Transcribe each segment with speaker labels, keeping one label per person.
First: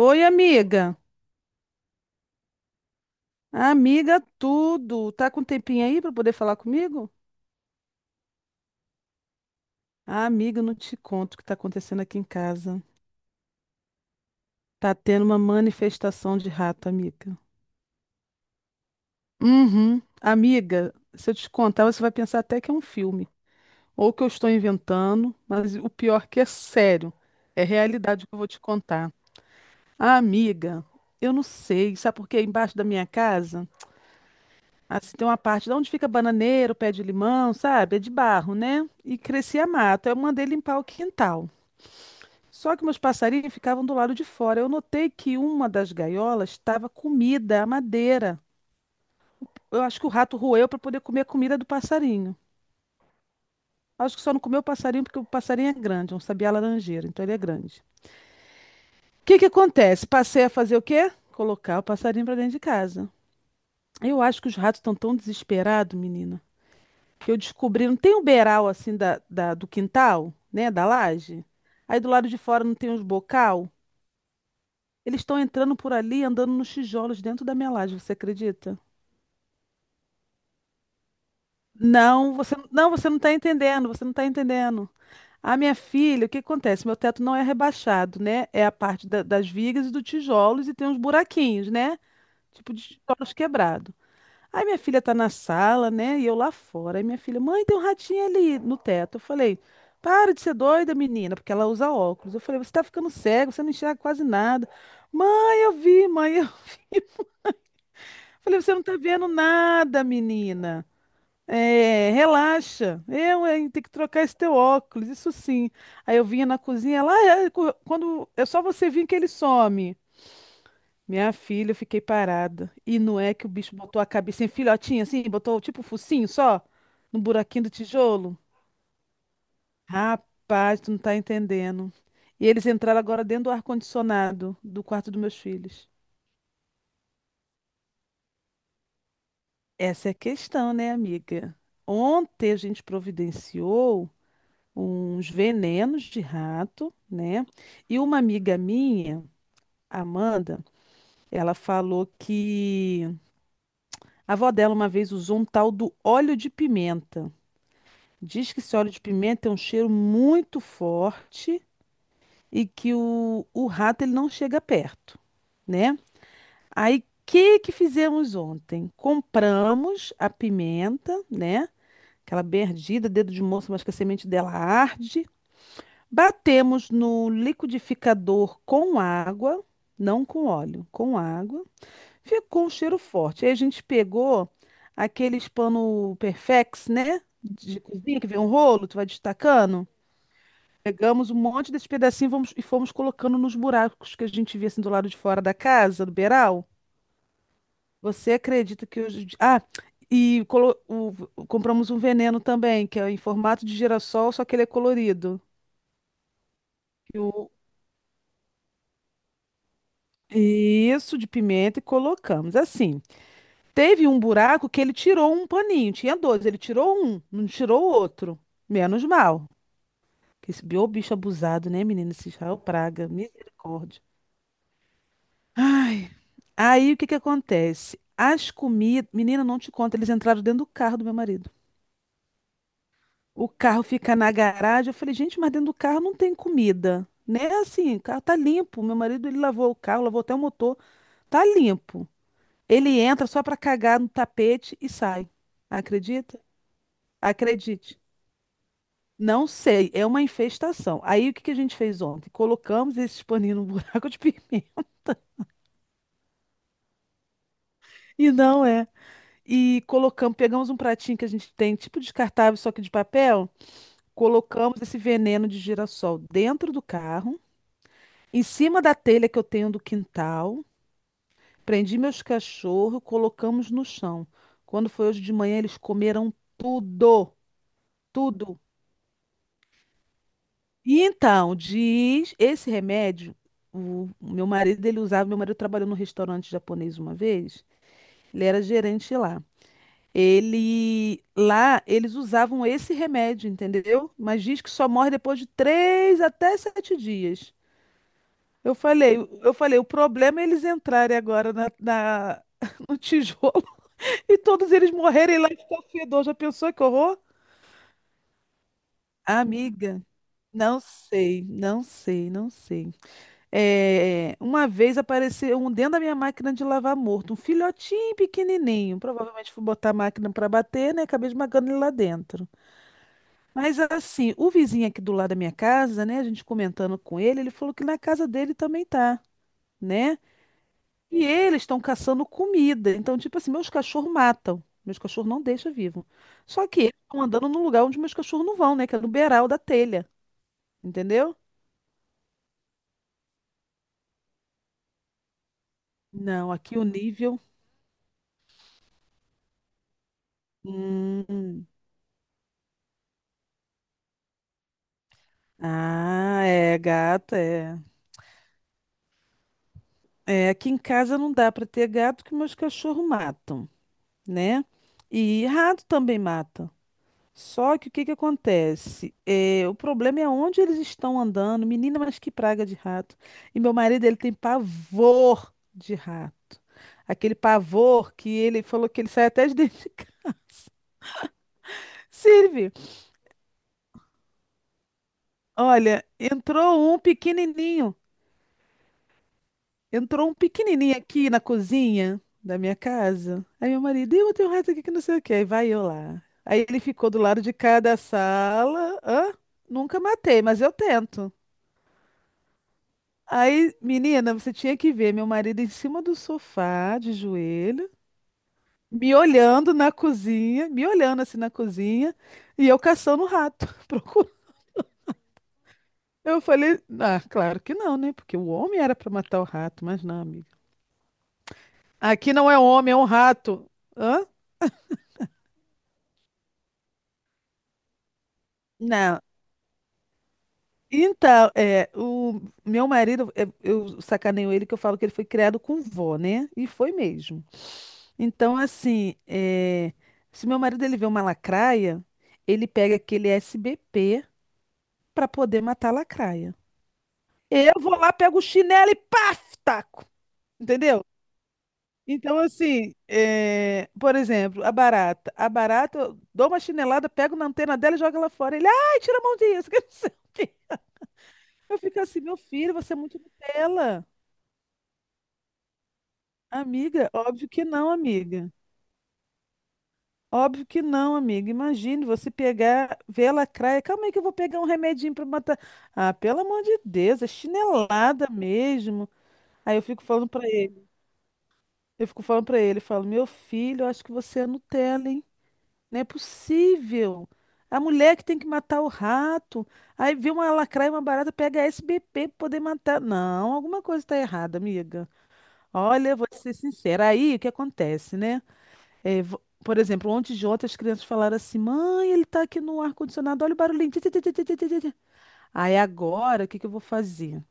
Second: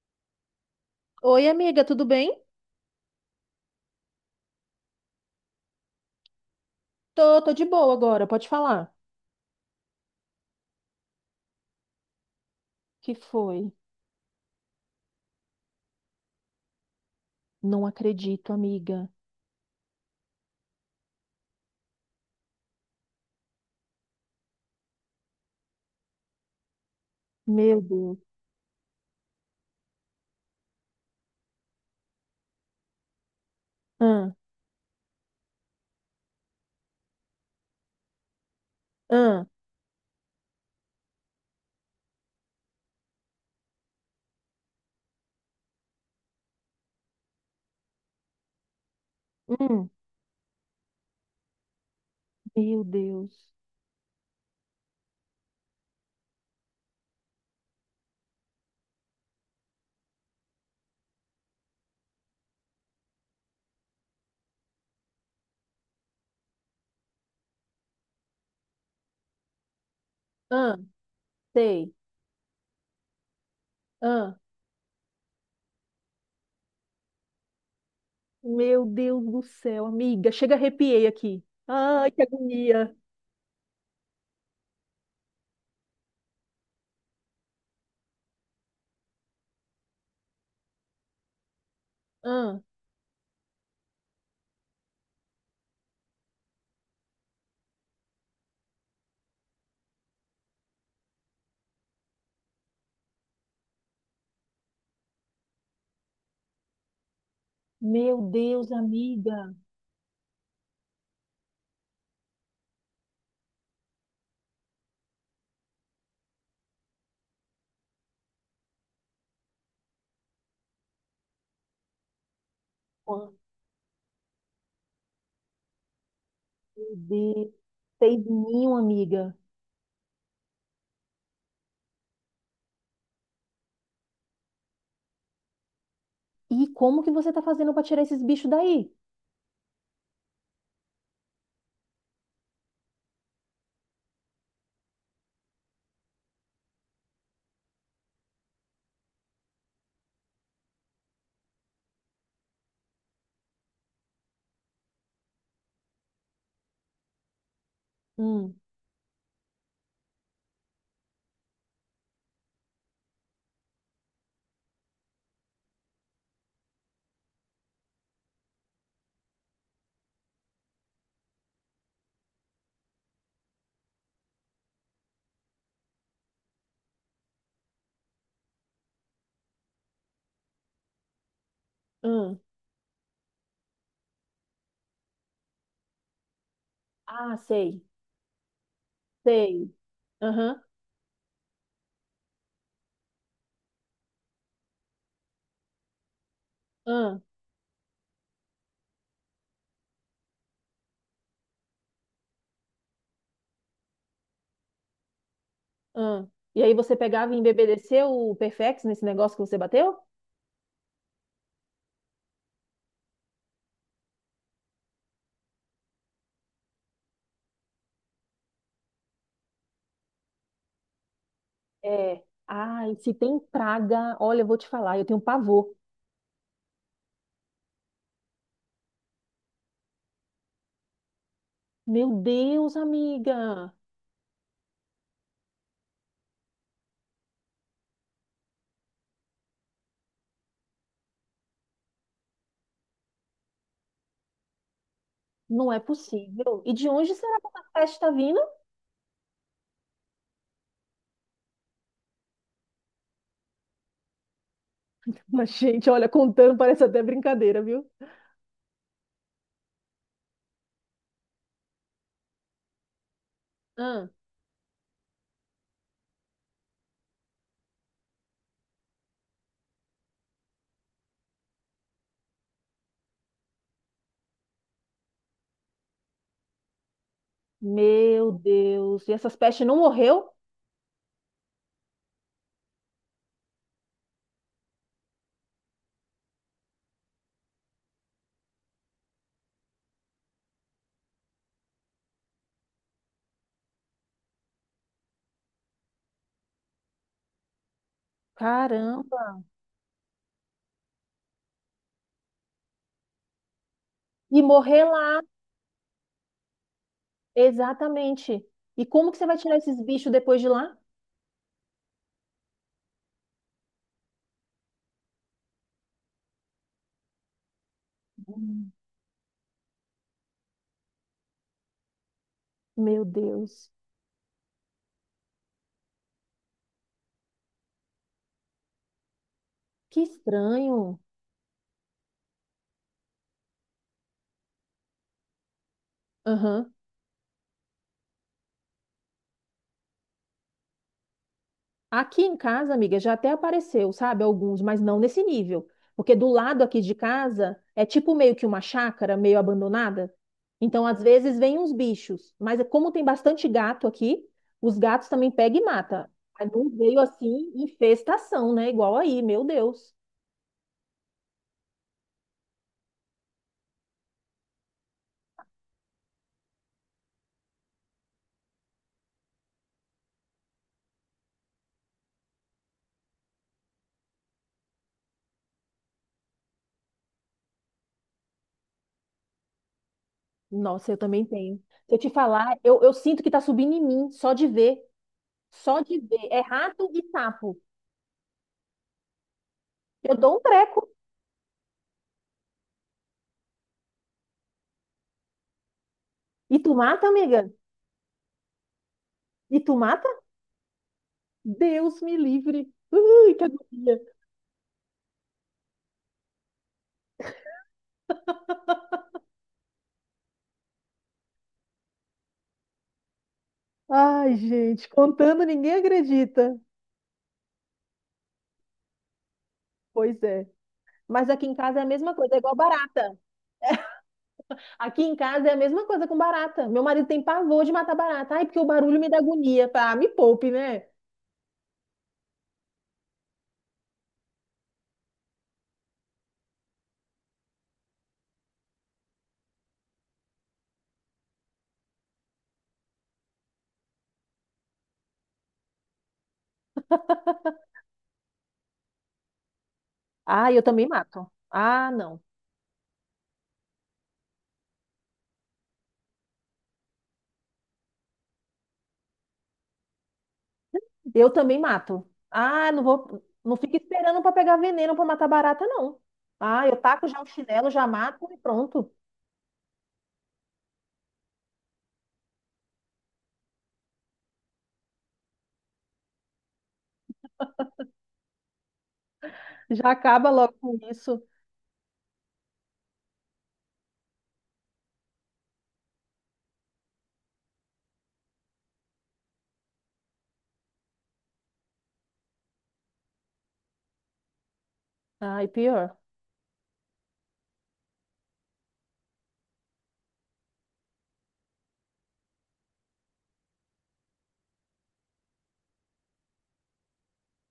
Speaker 1: Oi, amiga.
Speaker 2: Oi, amiga, tudo bem?
Speaker 1: Amiga, tudo. Tá com um tempinho aí para poder falar comigo?
Speaker 2: Tô de boa agora, pode falar.
Speaker 1: Ah, amiga, eu não te conto o que tá acontecendo aqui em casa.
Speaker 2: Que foi?
Speaker 1: Tá tendo uma manifestação de rato, amiga.
Speaker 2: Não acredito, amiga.
Speaker 1: Uhum. Amiga, se eu te contar, você vai pensar até que é um filme. Ou que eu estou inventando, mas o pior que é sério. É
Speaker 2: Meu Deus.
Speaker 1: realidade que eu vou te contar. Ah, amiga, eu não sei. Sabe por quê? Embaixo da minha casa.
Speaker 2: Ah,
Speaker 1: Assim, tem uma parte de onde fica bananeiro, pé de limão, sabe? É de barro, né? E
Speaker 2: ah,
Speaker 1: crescia mato. Eu mandei limpar o quintal. Só que meus passarinhos ficavam do lado de fora. Eu notei que uma das gaiolas estava comida, a madeira. Eu
Speaker 2: hum,
Speaker 1: acho que o rato roeu para poder comer a comida do passarinho.
Speaker 2: meu Deus.
Speaker 1: Acho que só não comeu o passarinho porque o passarinho é grande, é um sabiá laranjeira, então ele é grande. O que que acontece? Passei a fazer o quê? Colocar o passarinho para dentro de casa. Eu acho que os ratos estão tão desesperados, menina. Que eu descobri, não tem um beiral assim do quintal, né,
Speaker 2: Ah,
Speaker 1: da laje?
Speaker 2: sei.
Speaker 1: Aí do lado de fora não tem uns bocal?
Speaker 2: Ah,
Speaker 1: Eles estão entrando por ali, andando nos tijolos dentro da minha laje, você acredita?
Speaker 2: meu Deus do céu, amiga. Chega, arrepiei aqui. Ai, que
Speaker 1: Não, você não,
Speaker 2: agonia.
Speaker 1: você não está entendendo, você não está entendendo. A minha filha, o que acontece? Meu teto não é rebaixado, né? É a parte das vigas e dos tijolos e tem uns buraquinhos, né?
Speaker 2: Ah,
Speaker 1: Tipo de tijolos quebrados. Aí minha filha tá na sala, né? E eu lá fora. Aí minha filha, mãe, tem um ratinho ali no teto. Eu falei, para de ser doida, menina, porque ela usa óculos. Eu falei, você tá ficando cego, você não enxerga quase nada. Mãe, eu vi, mãe, eu vi.
Speaker 2: meu
Speaker 1: Eu Falei,
Speaker 2: Deus,
Speaker 1: você não tá vendo
Speaker 2: amiga.
Speaker 1: nada, menina. É, relaxa. Eu, hein, tenho que trocar esse teu óculos, isso sim. Aí eu vinha na cozinha lá, é, quando é só você vir que ele some. Minha filha, eu fiquei parada. E não
Speaker 2: Ah,
Speaker 1: é que o bicho botou a cabecinha filhotinha assim, botou tipo o focinho só
Speaker 2: meu
Speaker 1: no
Speaker 2: Deus.
Speaker 1: buraquinho do
Speaker 2: Fez
Speaker 1: tijolo?
Speaker 2: ninho, amiga.
Speaker 1: Rapaz, tu não tá entendendo. E eles entraram agora dentro do ar-condicionado do quarto dos meus filhos.
Speaker 2: E como que você tá fazendo pra tirar esses bichos daí?
Speaker 1: Essa é a questão, né, amiga? Ontem a gente providenciou uns venenos de rato, né? E uma amiga minha, Amanda, ela falou que a avó dela uma vez usou um tal do óleo de pimenta. Diz
Speaker 2: Hum,
Speaker 1: que esse óleo de pimenta tem um cheiro muito forte e que o rato ele não chega perto, né? Aí, o que que fizemos ontem? Compramos a pimenta, né? Aquela bem ardida, dedo de moça, mas que a semente dela arde. Batemos no liquidificador com água, não com óleo, com água.
Speaker 2: hum.
Speaker 1: Ficou um cheiro forte. Aí a gente pegou aqueles pano Perfex, né?
Speaker 2: Ah,
Speaker 1: De
Speaker 2: sei,
Speaker 1: cozinha que vem um rolo, tu vai
Speaker 2: sei.
Speaker 1: destacando.
Speaker 2: Aham,
Speaker 1: Pegamos um monte desse pedacinho e e fomos colocando nos buracos que a gente via assim do lado de fora da casa, do beiral.
Speaker 2: aham.
Speaker 1: Você acredita que hoje. Compramos um veneno também, que é em formato de girassol, só que ele é colorido.
Speaker 2: Ah, e aí você
Speaker 1: E
Speaker 2: pegava e
Speaker 1: o-
Speaker 2: embebedeceu o Perfex nesse negócio que você bateu?
Speaker 1: Isso, de pimenta, e colocamos. Assim, teve um buraco que ele tirou um paninho, tinha dois, ele tirou um, não tirou o outro. Menos mal. Que Esse ô bicho abusado, né, menina?
Speaker 2: É.
Speaker 1: Esse Israel
Speaker 2: Ai,
Speaker 1: Praga,
Speaker 2: se tem
Speaker 1: misericórdia.
Speaker 2: praga, olha, eu vou te falar, eu tenho pavor.
Speaker 1: Ai. Aí o que que acontece? As comidas. Menina, não te conta, eles entraram dentro do carro do meu marido.
Speaker 2: Meu Deus,
Speaker 1: O
Speaker 2: amiga,
Speaker 1: carro fica na garagem. Eu falei, gente, mas dentro do carro não tem comida. Né? Assim, o carro tá limpo. Meu marido, ele lavou o carro, lavou até o motor. Tá limpo. Ele entra só pra cagar no tapete e sai.
Speaker 2: não é
Speaker 1: Acredita?
Speaker 2: possível. E de onde será que essa peste
Speaker 1: Acredite.
Speaker 2: está vindo?
Speaker 1: Não sei, é uma infestação. Aí o que que a gente fez ontem? Colocamos esse paninho no buraco de pimenta.
Speaker 2: Mas, gente, olha, contando parece até brincadeira, viu?
Speaker 1: E não é. E colocamos, pegamos um pratinho que a gente tem, tipo descartável, só que de papel,
Speaker 2: Ah,
Speaker 1: colocamos esse veneno de girassol dentro do carro, em cima da telha que eu tenho do quintal, prendi meus cachorros, colocamos no chão. Quando foi hoje de manhã, eles comeram tudo,
Speaker 2: meu
Speaker 1: tudo.
Speaker 2: Deus, e essas pestes não morreu?
Speaker 1: E então, diz, esse remédio, o meu marido, ele usava, meu marido trabalhou num restaurante japonês uma vez, ele era gerente lá. Ele lá eles usavam esse remédio, entendeu? Mas diz que só morre depois de três até sete dias. Eu falei,
Speaker 2: Caramba.
Speaker 1: eu falei, o problema é eles entrarem agora na, no tijolo e
Speaker 2: E
Speaker 1: todos
Speaker 2: morrer
Speaker 1: eles
Speaker 2: lá,
Speaker 1: morrerem lá e ficar fedor. Já pensou que horror?
Speaker 2: exatamente. E como que você vai tirar esses
Speaker 1: Amiga,
Speaker 2: bichos depois de lá?
Speaker 1: não sei, não sei, não sei. É, uma vez apareceu um dentro da minha máquina de lavar morto, um filhotinho
Speaker 2: Hum.
Speaker 1: pequenininho. Provavelmente fui botar a máquina para bater, né? Acabei esmagando ele lá dentro.
Speaker 2: Meu Deus,
Speaker 1: Mas assim, o vizinho aqui do lado da minha casa, né, a gente comentando com ele, ele falou que na casa dele também tá,
Speaker 2: que
Speaker 1: né?
Speaker 2: estranho.
Speaker 1: E eles estão caçando comida. Então, tipo assim, meus cachorros matam. Meus cachorros não deixam vivo. Só
Speaker 2: Aham.
Speaker 1: que eles estão andando num lugar onde meus cachorros não vão, né? Que é no beiral da telha. Entendeu?
Speaker 2: Aqui em casa, amiga, já até apareceu, sabe? Alguns, mas não nesse nível. Porque do
Speaker 1: Não,
Speaker 2: lado
Speaker 1: aqui
Speaker 2: aqui
Speaker 1: o
Speaker 2: de
Speaker 1: nível.
Speaker 2: casa é tipo meio que uma chácara, meio abandonada. Então, às vezes, vem
Speaker 1: Hum.
Speaker 2: uns bichos. Mas é como tem bastante gato aqui, os gatos também pegam e matam.
Speaker 1: Ah,
Speaker 2: Mas não
Speaker 1: é,
Speaker 2: veio
Speaker 1: gato,
Speaker 2: assim
Speaker 1: é.
Speaker 2: infestação, né? Igual aí, meu Deus.
Speaker 1: É, aqui em casa não dá para ter gato que meus cachorros matam, né? E rato também mata. Só que o que que acontece? É, o problema é onde eles estão andando. Menina, mas que praga de rato. E meu marido, ele tem pavor de rato. Aquele pavor que ele falou que ele sai até de dentro de casa.
Speaker 2: Nossa, eu também tenho. Se eu te falar,
Speaker 1: Silvio,
Speaker 2: eu sinto que tá subindo em mim, só de ver. Só de
Speaker 1: olha,
Speaker 2: ver. É rato
Speaker 1: entrou um
Speaker 2: e sapo.
Speaker 1: pequenininho.
Speaker 2: Eu
Speaker 1: Entrou um
Speaker 2: dou um treco.
Speaker 1: pequenininho aqui na cozinha da minha casa. Aí meu marido, eu tenho um rato aqui que não sei o quê. Aí vai eu lá.
Speaker 2: E
Speaker 1: Aí
Speaker 2: tu
Speaker 1: ele
Speaker 2: mata,
Speaker 1: ficou do lado
Speaker 2: amiga?
Speaker 1: de cada sala. Hã?
Speaker 2: E tu
Speaker 1: Nunca
Speaker 2: mata?
Speaker 1: matei, mas eu tento.
Speaker 2: Deus me livre. Ui, que
Speaker 1: Aí,
Speaker 2: agonia.
Speaker 1: menina, você tinha que ver meu marido em cima do sofá, de joelho, me olhando na cozinha, me olhando assim na cozinha, e eu caçando o rato, procurando.
Speaker 2: Ai, gente, contando ninguém
Speaker 1: Eu
Speaker 2: acredita.
Speaker 1: falei, ah, claro que não, né? Porque o homem era para matar o rato, mas
Speaker 2: Pois
Speaker 1: não,
Speaker 2: é.
Speaker 1: amiga.
Speaker 2: Mas aqui em casa é a mesma
Speaker 1: Aqui
Speaker 2: coisa, é
Speaker 1: não
Speaker 2: igual
Speaker 1: é homem, é um
Speaker 2: barata.
Speaker 1: rato. Hã?
Speaker 2: Aqui em casa é a mesma coisa com barata. Meu marido tem pavor de matar barata. Ai, porque o barulho me dá
Speaker 1: Não.
Speaker 2: agonia. Ah, me poupe, né?
Speaker 1: Então, é, o meu marido, é, eu sacaneio ele que eu falo que ele foi criado com vó, né? E foi mesmo. Então, assim, é, se meu marido ele vê uma lacraia, ele pega aquele SBP para poder matar a lacraia. Eu vou lá, pego o chinelo e paf, taco.
Speaker 2: Ah, eu também
Speaker 1: Entendeu?
Speaker 2: mato. Ah, não.
Speaker 1: Então, assim, é, por exemplo, a barata. A barata, eu dou uma chinelada, pego na antena dela e jogo ela fora. Ele, ai, tira a mão disso, que não sei o quê.
Speaker 2: Eu também
Speaker 1: Eu fico
Speaker 2: mato.
Speaker 1: assim, meu
Speaker 2: Ah,
Speaker 1: filho,
Speaker 2: não
Speaker 1: você é muito
Speaker 2: vou. Não fica
Speaker 1: Nutella.
Speaker 2: esperando para pegar veneno para matar barata, não. Ah, eu taco
Speaker 1: Amiga,
Speaker 2: já o
Speaker 1: óbvio que
Speaker 2: chinelo, já
Speaker 1: não,
Speaker 2: mato e
Speaker 1: amiga.
Speaker 2: pronto.
Speaker 1: Óbvio que não, amiga. Imagine você pegar, ver a lacraia. Calma aí que eu vou pegar um remedinho para matar. Ah, pelo amor de Deus, é chinelada mesmo. Aí eu
Speaker 2: Já
Speaker 1: fico falando
Speaker 2: acaba
Speaker 1: para
Speaker 2: logo com
Speaker 1: ele,
Speaker 2: isso.
Speaker 1: eu fico falando para ele, eu falo, meu filho, eu acho que você é Nutella, hein? Não é possível. A mulher que tem que matar o rato. Aí vê uma lacraia, uma barata, pega a SBP para poder matar. Não, alguma coisa está errada, amiga.
Speaker 2: Ai, pior.
Speaker 1: Olha, vou ser sincera. Aí o que acontece, né? É, por exemplo, ontem de ontem as crianças falaram assim: mãe, ele tá aqui no ar-condicionado, olha o barulhinho. Ti, ti, ti, ti, ti, ti, ti, ti." Aí agora, o que que eu vou fazer?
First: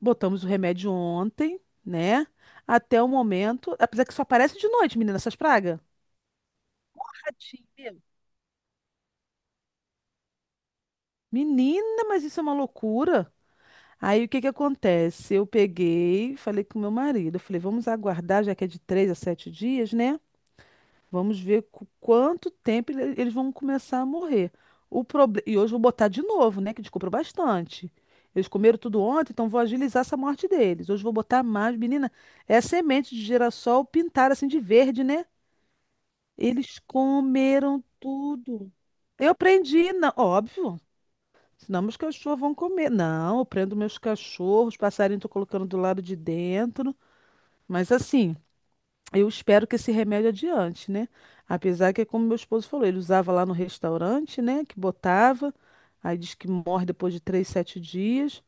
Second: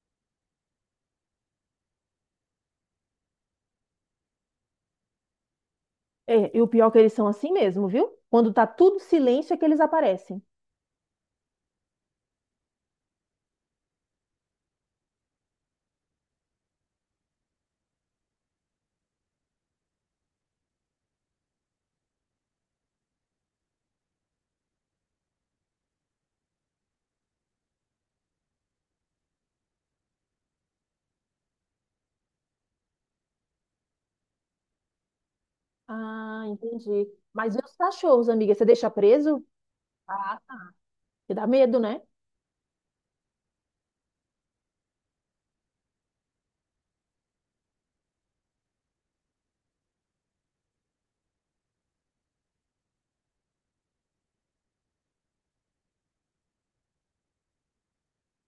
Speaker 1: Botamos o remédio ontem, né? Até o momento. Apesar que só aparece de noite, menina, essas pragas.
Speaker 2: É, e o pior é que eles são assim
Speaker 1: Tadinho,
Speaker 2: mesmo,
Speaker 1: meu.
Speaker 2: viu? Quando tá tudo silêncio é que eles aparecem.
Speaker 1: Menina, mas isso é uma loucura. Aí o que que acontece? Eu peguei, falei com meu marido, eu falei, vamos aguardar, já que é de três a sete dias, né? Vamos ver quanto tempo eles vão começar a morrer. O proble... E hoje eu vou botar de novo, né? Que descobriu bastante. Eles comeram tudo ontem, então vou agilizar essa morte deles. Hoje eu vou botar mais. Menina, é semente de girassol pintada assim de verde, né?
Speaker 2: Ah,
Speaker 1: Eles
Speaker 2: entendi. Mas e os
Speaker 1: comeram
Speaker 2: cachorros, amiga? Você
Speaker 1: tudo.
Speaker 2: deixa
Speaker 1: Eu
Speaker 2: preso?
Speaker 1: prendi, não,
Speaker 2: Ah, tá.
Speaker 1: óbvio.
Speaker 2: Que dá medo,
Speaker 1: Senão meus
Speaker 2: né?
Speaker 1: cachorros vão comer. Não, eu prendo meus cachorros, passarinho tô colocando do lado de dentro. Mas assim. Eu espero que esse remédio adiante, né? Apesar que é como meu esposo falou, ele usava lá no restaurante, né? Que botava, aí diz que morre depois de três, sete dias.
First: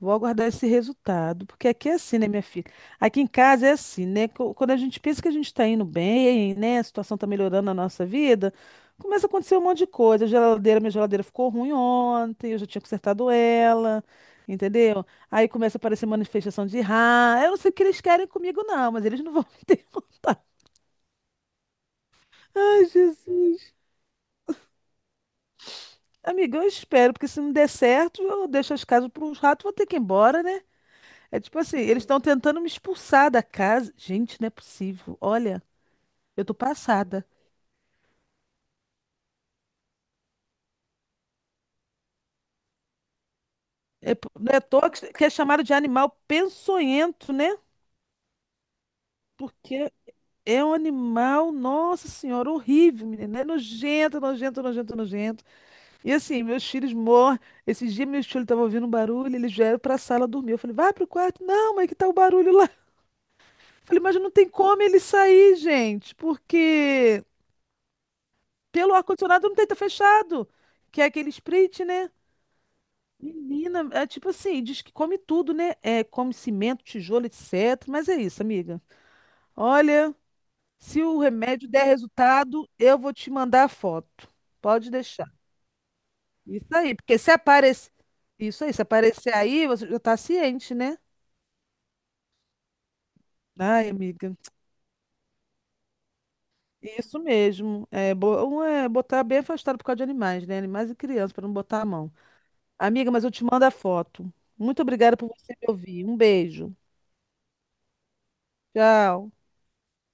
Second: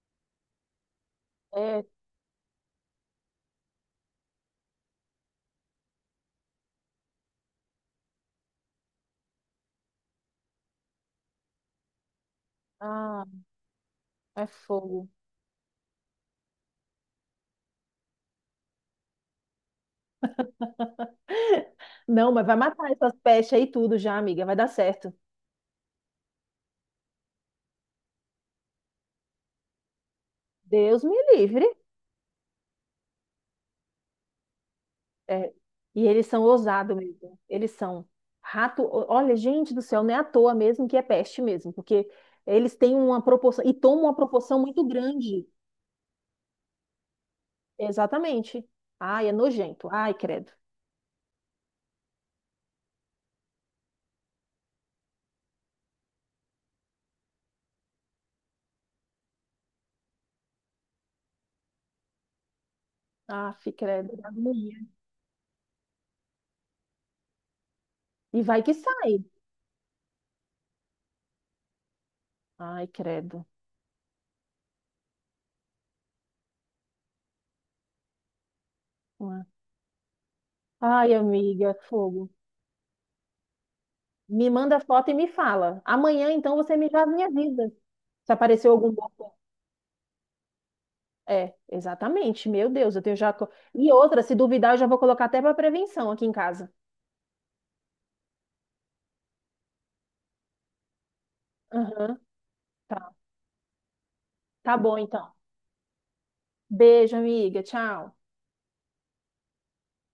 Speaker 1: Vou aguardar esse resultado, porque
Speaker 2: É,
Speaker 1: aqui é assim, né, minha filha? Aqui em casa é assim, né? Quando a gente pensa que a gente está indo bem, né? A situação está melhorando na nossa vida, começa a acontecer um monte de coisa. A geladeira, minha geladeira ficou ruim ontem, eu já tinha
Speaker 2: ah,
Speaker 1: consertado ela,
Speaker 2: é
Speaker 1: entendeu?
Speaker 2: fogo.
Speaker 1: Aí começa a aparecer manifestação de raiva. Eu não sei o que eles querem comigo, não, mas eles não vão me derrotar.
Speaker 2: Não, mas vai
Speaker 1: Ai,
Speaker 2: matar essas pestes aí
Speaker 1: Jesus.
Speaker 2: tudo já, amiga. Vai dar certo.
Speaker 1: Amiga, eu espero, porque se não der certo, eu deixo as casas para uns ratos, vou ter que ir embora, né?
Speaker 2: Deus me
Speaker 1: É tipo
Speaker 2: livre.
Speaker 1: assim, eles estão tentando me expulsar da casa. Gente, não é possível.
Speaker 2: É,
Speaker 1: Olha,
Speaker 2: e eles são
Speaker 1: eu tô
Speaker 2: ousados
Speaker 1: passada.
Speaker 2: mesmo. Eles são rato. Olha, gente do céu, não é à toa mesmo que é peste mesmo, porque eles têm uma proporção e tomam
Speaker 1: É,
Speaker 2: uma
Speaker 1: não é
Speaker 2: proporção
Speaker 1: à
Speaker 2: muito
Speaker 1: toa que é
Speaker 2: grande.
Speaker 1: chamado de animal peçonhento, né?
Speaker 2: Exatamente. Ai, é nojento.
Speaker 1: Porque
Speaker 2: Ai, credo.
Speaker 1: é um animal, nossa senhora, horrível, menina. É nojento, nojento, nojento, nojento. E assim, meus filhos morrem. Esses dias meus filhos estavam ouvindo um barulho, eles vieram para a sala dormir. Eu falei, vai pro quarto. Não, mas que tá o barulho lá?
Speaker 2: Aff,
Speaker 1: Falei,
Speaker 2: credo.
Speaker 1: mas
Speaker 2: Dá
Speaker 1: não tem
Speaker 2: agonia.
Speaker 1: como ele sair, gente, porque
Speaker 2: E vai que
Speaker 1: pelo
Speaker 2: sai.
Speaker 1: ar-condicionado não tem tá fechado, que é aquele sprit, né?
Speaker 2: Ai, credo.
Speaker 1: Menina, é tipo assim, diz que come tudo, né? É, come cimento, tijolo, etc. Mas é isso, amiga.
Speaker 2: Ué.
Speaker 1: Olha, se
Speaker 2: Ai,
Speaker 1: o remédio
Speaker 2: amiga,
Speaker 1: der
Speaker 2: fogo.
Speaker 1: resultado, eu vou te mandar a foto.
Speaker 2: Me manda
Speaker 1: Pode
Speaker 2: foto e me
Speaker 1: deixar.
Speaker 2: fala. Amanhã, então,
Speaker 1: Isso
Speaker 2: você me
Speaker 1: aí,
Speaker 2: dá a
Speaker 1: porque
Speaker 2: minha
Speaker 1: se
Speaker 2: vida.
Speaker 1: aparecer.
Speaker 2: Se
Speaker 1: Isso
Speaker 2: apareceu
Speaker 1: aí, se
Speaker 2: algum boca.
Speaker 1: aparecer aí, você já tá ciente, né?
Speaker 2: É, exatamente. Meu Deus, eu tenho já.
Speaker 1: Ai,
Speaker 2: E outra, se
Speaker 1: amiga.
Speaker 2: duvidar, eu já vou colocar até para prevenção aqui em casa.
Speaker 1: Isso mesmo. É, um é botar bem afastado por causa de animais, né? Animais e crianças, para não botar a mão.
Speaker 2: Aham,
Speaker 1: Amiga,
Speaker 2: tá.
Speaker 1: mas eu te mando a foto.
Speaker 2: Tá
Speaker 1: Muito
Speaker 2: bom,
Speaker 1: obrigada por
Speaker 2: então.
Speaker 1: você me ouvir. Um beijo.
Speaker 2: Beijo, amiga. Tchau.
Speaker 1: Tchau.